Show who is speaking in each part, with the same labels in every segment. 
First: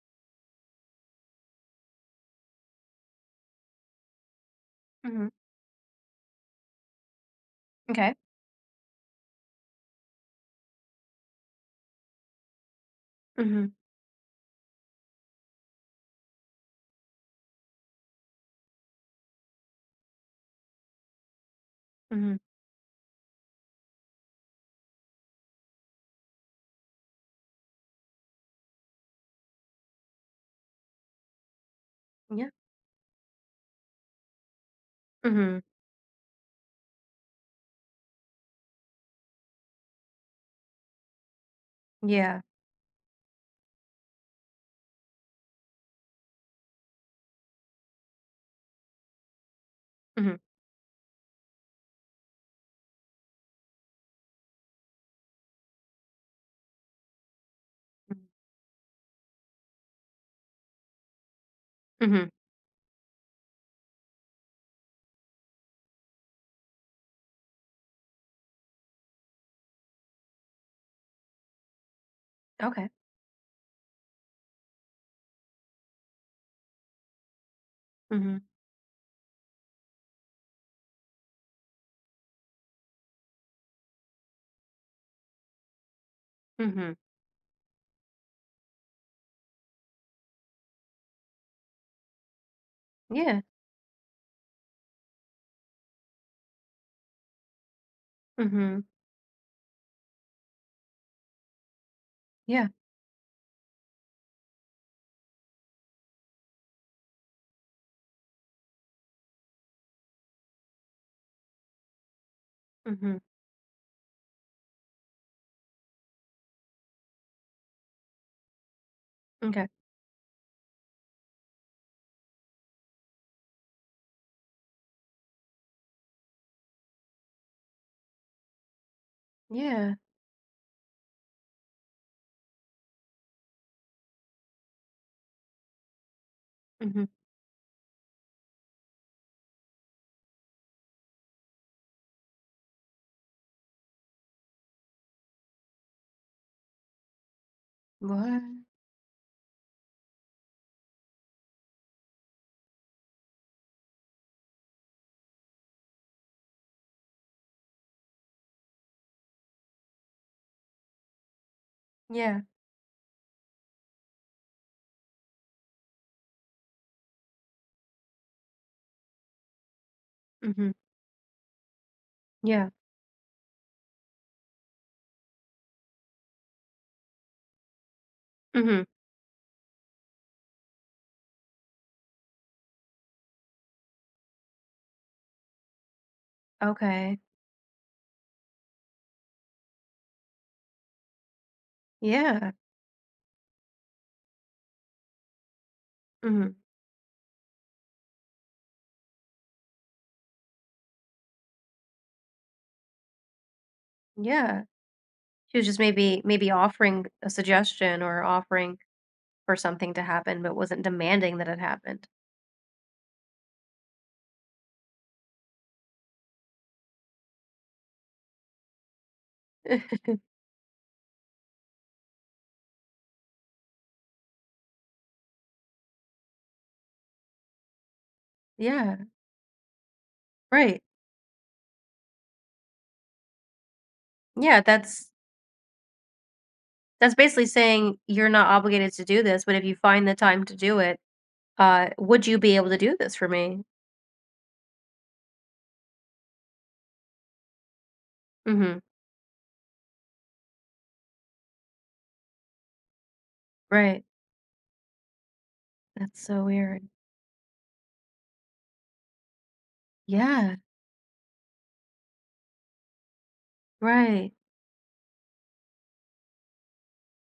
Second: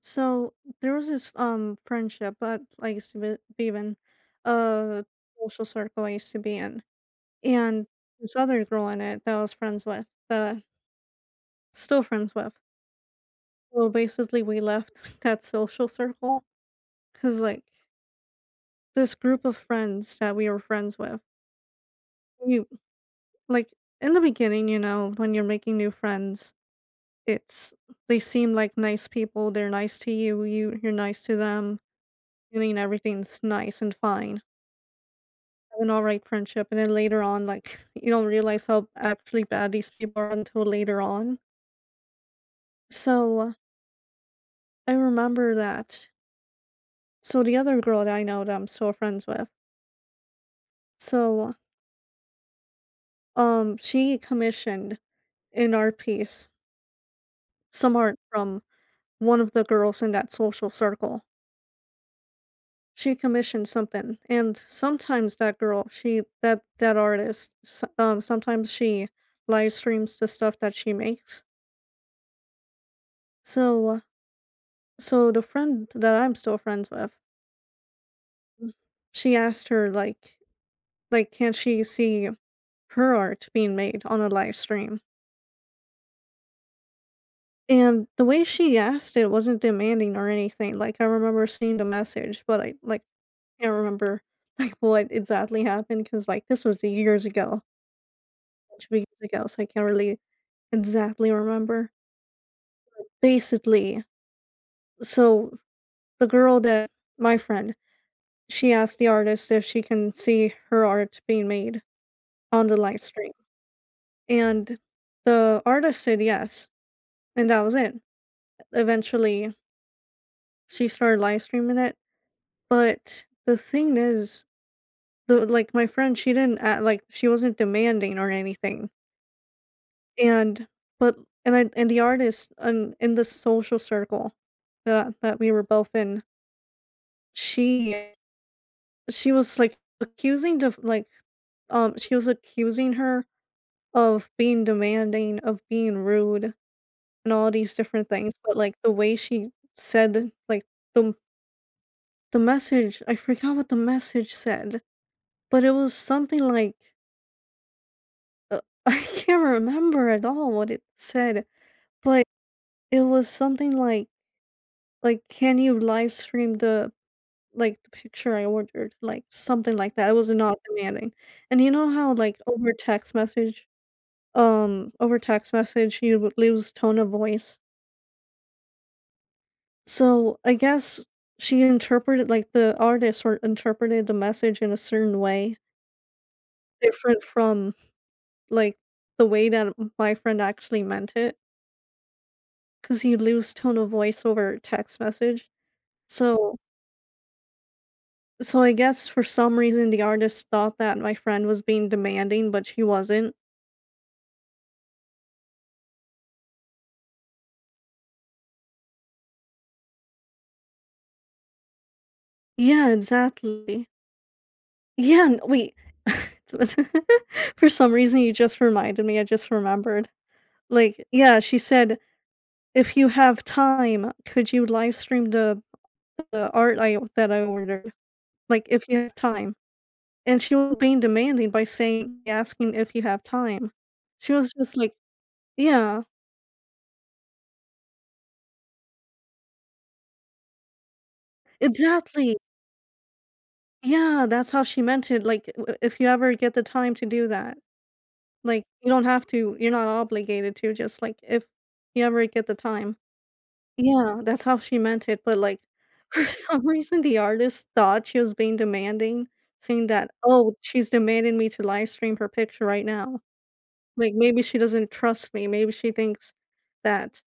Speaker 1: So there was this friendship that I used to be in, a
Speaker 2: Mhm.
Speaker 1: social circle I used to be in, and
Speaker 2: Okay.
Speaker 1: this other girl in it that I was friends with, that still friends with.
Speaker 2: Mhm.
Speaker 1: So basically we left that social circle because like this group of friends that we were friends with,
Speaker 2: Mhm.
Speaker 1: you like in the beginning, when you're making new friends, it's they seem like nice people. They're nice to you. You're nice to them.
Speaker 2: Yeah.
Speaker 1: And everything's nice and fine
Speaker 2: Mhm.
Speaker 1: an alright friendship, and then later on, like, you don't realize how actually bad these people are until later on.
Speaker 2: Yeah.
Speaker 1: So, I remember that so the other girl that I know that I'm still friends with,
Speaker 2: Mhm.
Speaker 1: so, she commissioned in our piece some
Speaker 2: Mhm.
Speaker 1: art from one of the girls in that social circle.
Speaker 2: Mhm.
Speaker 1: She commissioned something, and sometimes that girl, she that that artist, s sometimes she live streams the stuff that she makes.
Speaker 2: Okay.
Speaker 1: So So the friend that I'm still friends with,
Speaker 2: Mhm.
Speaker 1: she asked her like can she see her art being made on a live stream?
Speaker 2: Mhm.
Speaker 1: And the way she asked it wasn't demanding or anything. Like I remember seeing the message, but I like
Speaker 2: Yeah.
Speaker 1: can't remember like what exactly happened because like this was years ago,
Speaker 2: Mhm.
Speaker 1: 2 years ago, so I can't really exactly remember.
Speaker 2: Yeah.
Speaker 1: Basically, so the girl that my friend, she asked the artist if she can see her art being made on the live
Speaker 2: Mhm.
Speaker 1: stream, and the artist said yes, and that was it. Eventually,
Speaker 2: Okay.
Speaker 1: she started live streaming it, but the thing is, my friend, she didn't a like, she wasn't demanding or anything,
Speaker 2: Yeah.
Speaker 1: and but and the artist and in the social circle that we were both in,
Speaker 2: Mhm.
Speaker 1: she she was, like, accusing she was accusing her of being demanding, of being rude, and all these different things,
Speaker 2: What?
Speaker 1: but, like, the way she said, like, the the message I forgot what the message said, but it was something like, uh, I can't remember at all what it said, but
Speaker 2: Yeah.
Speaker 1: it was something like, "Can you live stream the picture I ordered?" Like, something like that, it was not
Speaker 2: Mhm.
Speaker 1: demanding, and you know how, like,
Speaker 2: Yeah.
Speaker 1: over text message, you would lose tone of voice?
Speaker 2: Mhm.
Speaker 1: So, I guess the artist or interpreted the message in a certain way,
Speaker 2: Okay.
Speaker 1: different from, like, the way that m my friend actually meant it,
Speaker 2: Yeah.
Speaker 1: because you lose tone of voice over text message.
Speaker 2: Mhm.
Speaker 1: So so I guess for some reason, the artist thought that my friend was being demanding, but she wasn't.
Speaker 2: Yeah. She was just maybe offering a suggestion or offering for something to happen, but wasn't demanding that it happened.
Speaker 1: Yeah, exactly. Yeah, n wait. For some reason, you just reminded me, I just remembered. Like, yeah, she said, "If you have time, could you live stream the art I that I ordered?" Like, if
Speaker 2: Yeah.
Speaker 1: you have time. And she was
Speaker 2: Right.
Speaker 1: being demanding by saying asking if you have time. She was
Speaker 2: Yeah.
Speaker 1: just like. Yeah,
Speaker 2: That's basically saying you're not obligated to do this, but if you find the time to do it, would
Speaker 1: exactly.
Speaker 2: you be able to do this for me?
Speaker 1: Yeah, that's how she meant it, like, w if you ever get the time to do that. Like,
Speaker 2: Mhm,
Speaker 1: you don't have to, you're not obligated to, just, like, if you ever get the time.
Speaker 2: right.
Speaker 1: Yeah, that's how she meant it, but, like,
Speaker 2: That's
Speaker 1: for
Speaker 2: so
Speaker 1: some
Speaker 2: weird.
Speaker 1: reason, the artist thought she was being demanding, saying that, "Oh,
Speaker 2: Yeah,
Speaker 1: she's demanding me to live stream her picture right now." Like,
Speaker 2: right,
Speaker 1: maybe she doesn't trust me, maybe she thinks that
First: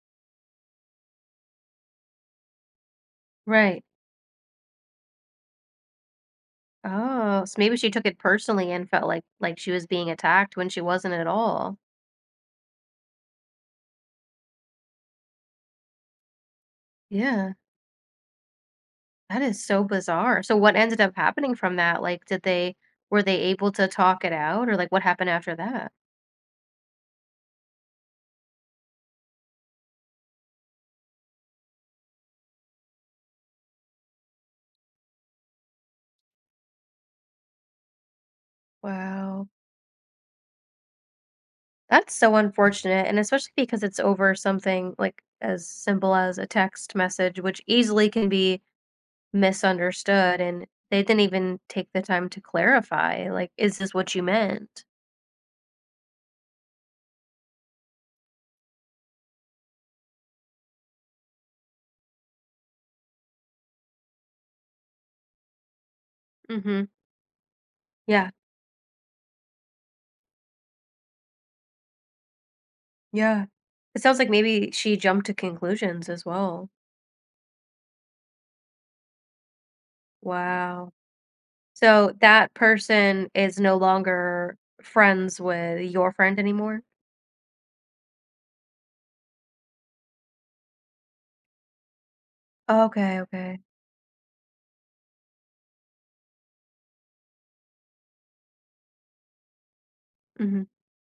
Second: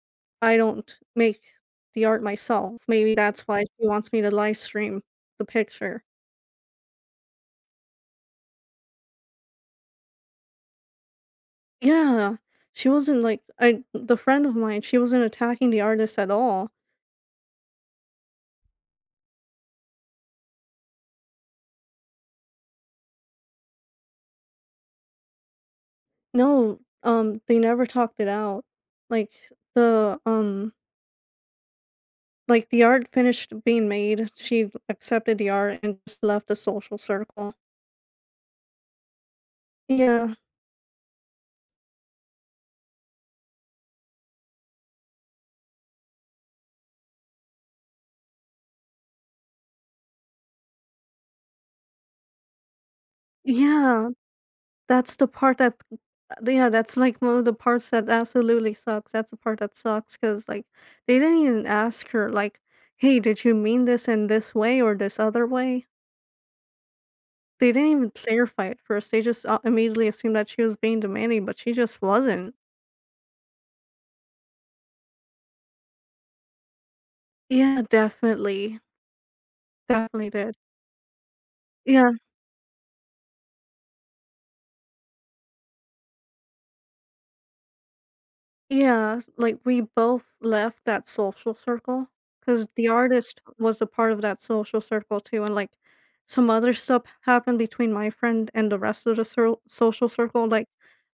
Speaker 1: I don't make the art myself, maybe that's why
Speaker 2: right.
Speaker 1: she wants me to live stream the picture.
Speaker 2: Oh, so maybe she took it personally and felt like she was being attacked when she wasn't at all.
Speaker 1: Yeah, she wasn't, like I the friend of mine, she wasn't attacking the artist at all.
Speaker 2: Yeah, that is so bizarre. So what ended up happening from that? Like, did they were they able to talk it out or like what happened after that?
Speaker 1: No, they never talked it out. Like, the, um like, the art finished being made, she accepted the art and just left the social circle.
Speaker 2: Wow.
Speaker 1: Yeah.
Speaker 2: That's so unfortunate, and especially because it's over something like as simple as a text message, which easily can be misunderstood, and they didn't even take the time to clarify, like, "Is this
Speaker 1: Yeah,
Speaker 2: what you meant?"
Speaker 1: that's the part that yeah, that's, like, one of the parts that absolutely sucks, that's the part that sucks because like, they didn't even ask her, like, "Hey, did you mean this in this way or this other way?"
Speaker 2: Mhm.
Speaker 1: They didn't even
Speaker 2: Yeah,
Speaker 1: clarify it first, they just, immediately assumed that she was being demanding, but she just wasn't.
Speaker 2: yeah. It sounds like maybe she jumped to conclusions as well.
Speaker 1: Yeah, definitely, definitely did.
Speaker 2: Wow.
Speaker 1: Yeah.
Speaker 2: So that person is no longer friends with your friend anymore?
Speaker 1: Yeah, s like, we both left that social circle because the
Speaker 2: Okay,
Speaker 1: artist
Speaker 2: okay.
Speaker 1: was a part of that social circle too, and, like, some other stuff happened between my friend and the rest of the cir social circle,
Speaker 2: Mhm,
Speaker 1: like,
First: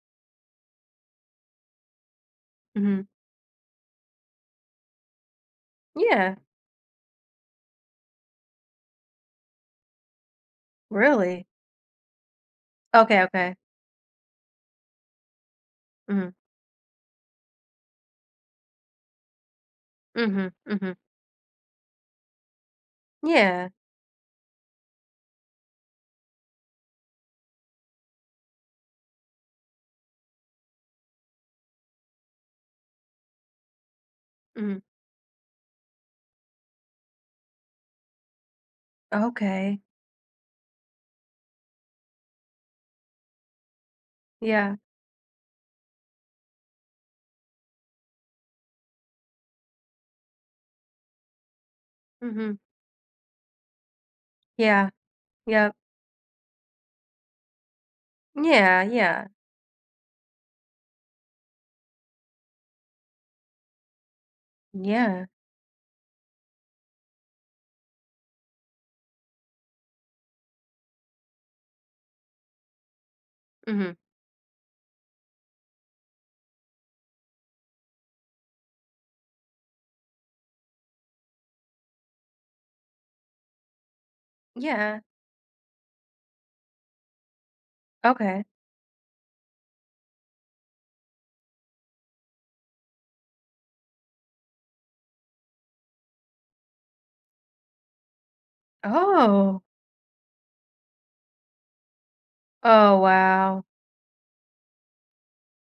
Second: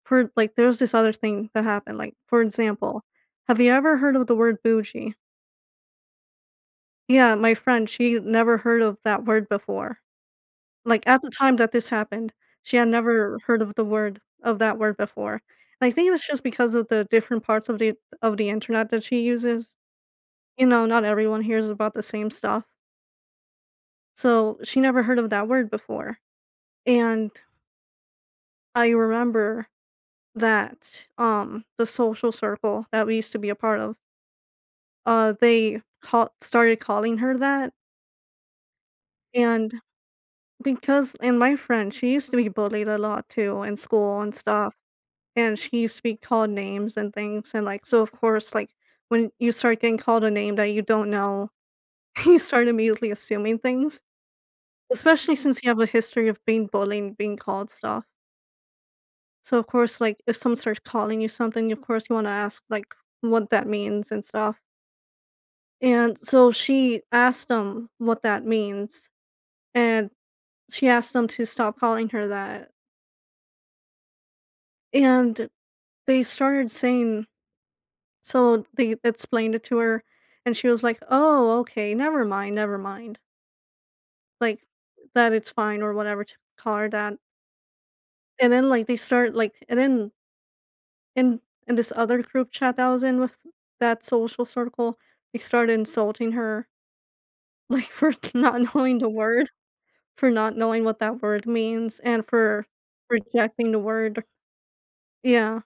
Speaker 1: for like, there was this other thing that happened, like, for
Speaker 2: mhm.
Speaker 1: example, have you ever heard of the word bougie?
Speaker 2: Yeah,
Speaker 1: Yeah, my friend, she never heard of that word before. Like, at the
Speaker 2: really?
Speaker 1: time that this happened, she had
Speaker 2: Okay,
Speaker 1: never
Speaker 2: okay.
Speaker 1: heard of the word of that word before, and I think that's
Speaker 2: Mhm,
Speaker 1: just because of the different parts of the internet that she uses.
Speaker 2: mhm,
Speaker 1: You know,
Speaker 2: mhm.
Speaker 1: not everyone hears about the same stuff,
Speaker 2: Yeah.
Speaker 1: so she never heard of that word before, and I remember that, the social circle that we used to be a part of,
Speaker 2: Mm.
Speaker 1: they call started calling her that, and
Speaker 2: Okay.
Speaker 1: because and my friend, she used to be bullied a lot too in school and stuff.
Speaker 2: Yeah.
Speaker 1: And she used to be called names and things, and, like so, of course, like, when you start getting called a name that you don't know, you
Speaker 2: Mhm.
Speaker 1: start immediately assuming things,
Speaker 2: Yeah.
Speaker 1: especially since you
Speaker 2: Yep.
Speaker 1: have a history of being bullied and being called stuff.
Speaker 2: Yeah, yeah.
Speaker 1: So, of course, like, if someone starts calling you something, of course, you wanna ask, like, what that means and stuff,
Speaker 2: Yeah.
Speaker 1: and so she asked them what that means, and she asked them to stop calling her that,
Speaker 2: Mhm.
Speaker 1: and they started saying so they explained it to her, and she was like, "Oh, okay, never mind, never mind." Like
Speaker 2: Yeah.
Speaker 1: that it's fine or whatever to call her that.
Speaker 2: Okay.
Speaker 1: And then like they start like and then in in this other group chat that I was in with that social circle, they started insulting her like for not knowing the word,
Speaker 2: Oh.
Speaker 1: for not knowing what that word means and for
Speaker 2: Oh, wow.
Speaker 1: rejecting the word. Yeah.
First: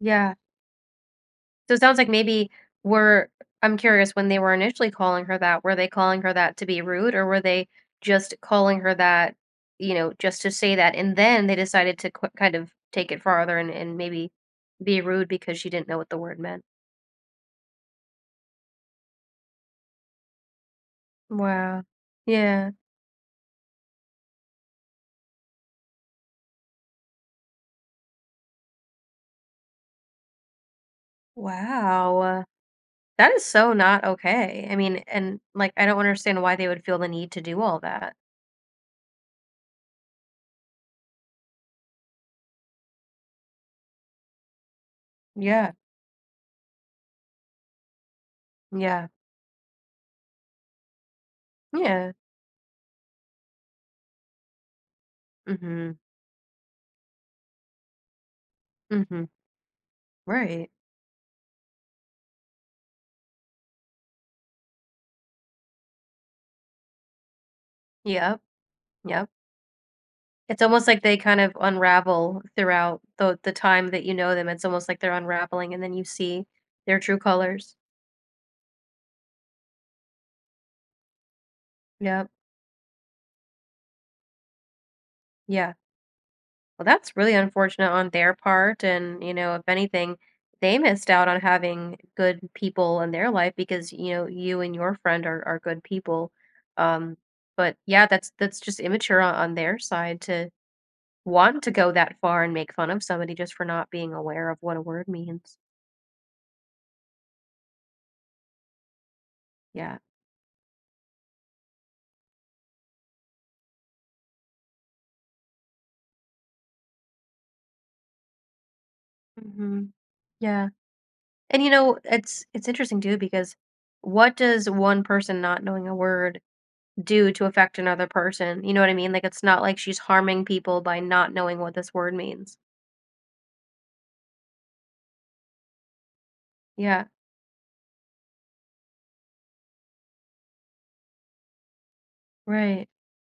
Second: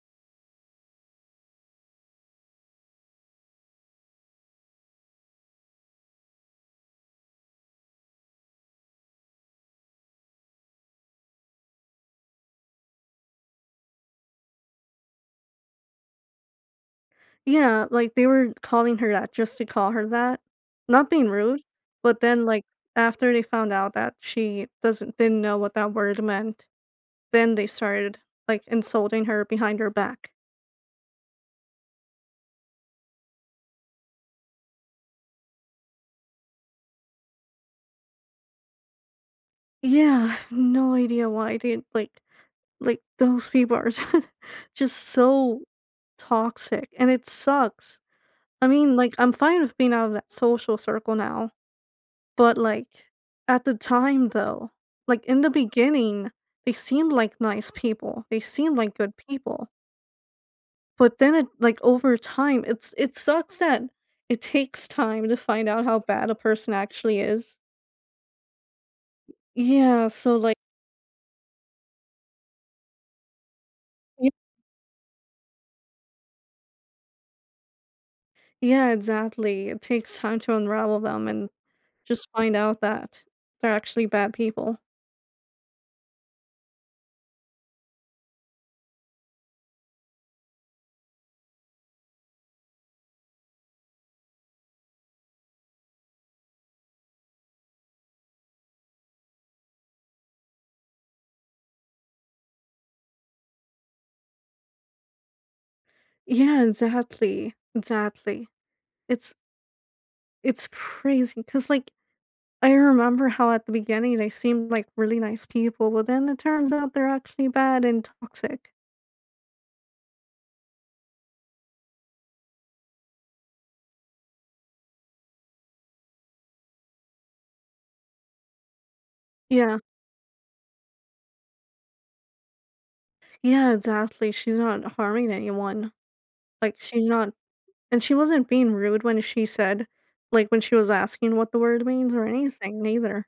Speaker 2: Yeah. So it sounds like maybe were I'm curious when they were initially calling her that, were they calling her that to be rude or were they just calling her that, you know, just to say that and then they decided to qu kind of take it farther and maybe be rude because she didn't know what the word meant?
Speaker 1: Yeah, like, they were calling her that just to call her that. Not being rude,
Speaker 2: Wow.
Speaker 1: but then, like,
Speaker 2: Yeah.
Speaker 1: after they found out that she doesn't didn't know what that word meant, then they started, like, insulting her behind her back.
Speaker 2: Wow. That is so not okay. I mean, and, like, I don't understand why they would feel the need to do all that.
Speaker 1: Yeah, I have no idea why they like, those people are just so
Speaker 2: Yeah,
Speaker 1: toxic, and it sucks. I mean,
Speaker 2: yeah,
Speaker 1: like, I'm fine with being out of that social circle now.
Speaker 2: yeah.
Speaker 1: But, like, at the time, though, like, in the
Speaker 2: Mhm,
Speaker 1: beginning, they seemed like nice people, they seemed like good
Speaker 2: mhm,
Speaker 1: people,
Speaker 2: right.
Speaker 1: but then it like, over time, it sucks that it takes time to find out how bad a person actually is.
Speaker 2: Yep, yep.
Speaker 1: Yeah, so, like.
Speaker 2: It's almost like they kind of unravel throughout the time that you
Speaker 1: Y
Speaker 2: know them. It's almost like they're unraveling, and then you see their true colors.
Speaker 1: yeah, exactly, it takes time to unravel them and just
Speaker 2: Yep,
Speaker 1: find out that they're actually bad people.
Speaker 2: yeah. Well, that's really unfortunate on their part, and, you know, if anything, they missed out on having good people in their life because, you know, you and your friend are good people, um, but, yeah, that's just immature on their side to want to go that far and make fun of somebody just for not being aware of what a word means.
Speaker 1: Yeah, exactly, exactly. It's
Speaker 2: Yeah.
Speaker 1: it's crazy because like I remember how at the beginning they seemed like really nice people, but then it turns out they're actually bad and toxic.
Speaker 2: Mhm. Yeah, and, you know, it's interesting too because what does one person not knowing a word do to affect another person, you know what I mean? Like, it's not like
Speaker 1: Yeah.
Speaker 2: she's harming people by not knowing what this word means.
Speaker 1: Yeah, exactly. She's not harming anyone. Like
Speaker 2: Yeah,
Speaker 1: she's not and she wasn't being rude when she said like when she was asking what the word means or anything
Speaker 2: right.
Speaker 1: neither.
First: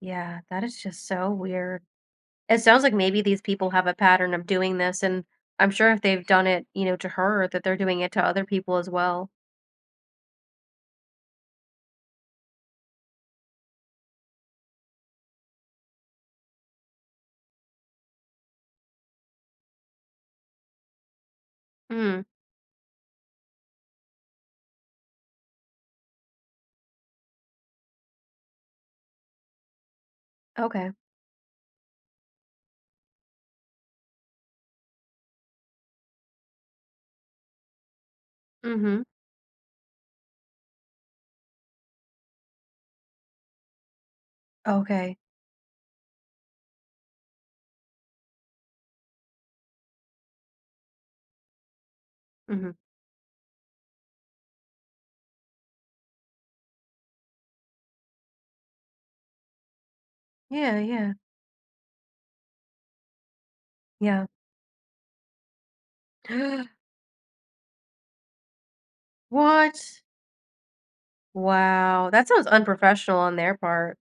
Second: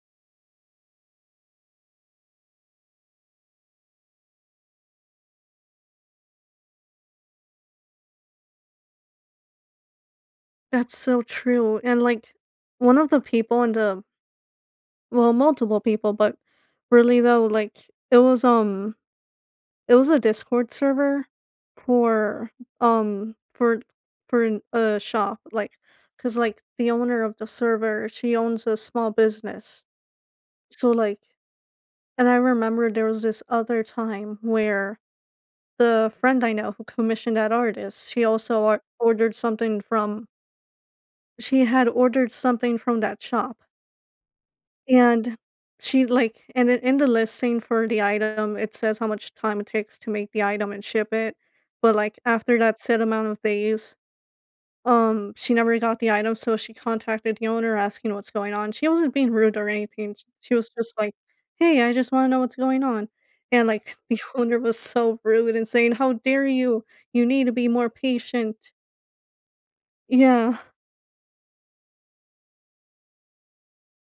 Speaker 2: Yeah, that is just so weird. It sounds like maybe these people have a pattern of doing this, and I'm sure if they've done it, you know, to her, that they're doing it to other people as well.
Speaker 1: That's so true. And like one of the people in the well, multiple people, but really though, like it was a Discord server
Speaker 2: Mm,
Speaker 1: for, um, for for an a shop, like, cause like, the owner of the server, she owns a small business. So,
Speaker 2: okay.
Speaker 1: like and I remember there was this other time where the friend I know who commissioned that artist,
Speaker 2: Mm-hmm.
Speaker 1: she had ordered something from that shop.
Speaker 2: Okay.
Speaker 1: And she, like and then in the listing for the item, it says how much time it takes to make the item and ship it, but, like, after
Speaker 2: Mm-hmm.
Speaker 1: that set amount of days, she never got the item, so she contacted the owner asking what's going on. She wasn't being rude or anything, sh she was
Speaker 2: Yeah,
Speaker 1: just
Speaker 2: yeah,
Speaker 1: like, "Hey, I just wanna know what's going on," and, like, the
Speaker 2: yeah.
Speaker 1: owner was so rude and saying, "How dare you? You need to be more patient."
Speaker 2: What?
Speaker 1: Yeah.
Speaker 2: Wow. That sounds unprofessional on their part.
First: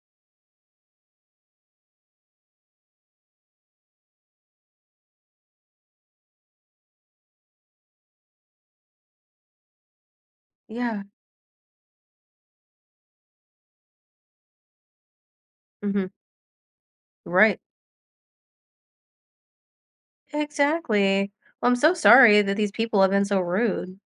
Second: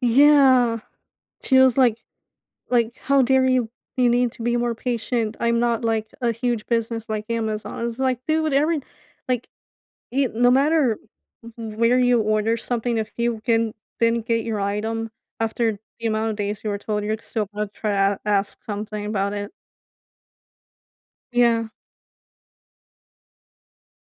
Speaker 1: Yeah. She was like, "Like, how dare you? You need to be more patient. I'm not like a huge business like Amazon." It's like, dude, every like it, no matter
Speaker 2: Yeah.
Speaker 1: where you order something, if you can then get your item after the
Speaker 2: Mm-hmm.
Speaker 1: amount of days you were told, you're still
Speaker 2: Right.
Speaker 1: gonna try to ask something about it.
Speaker 2: Exactly.
Speaker 1: Yeah.
Speaker 2: Well, I'm so sorry that these people have been so rude.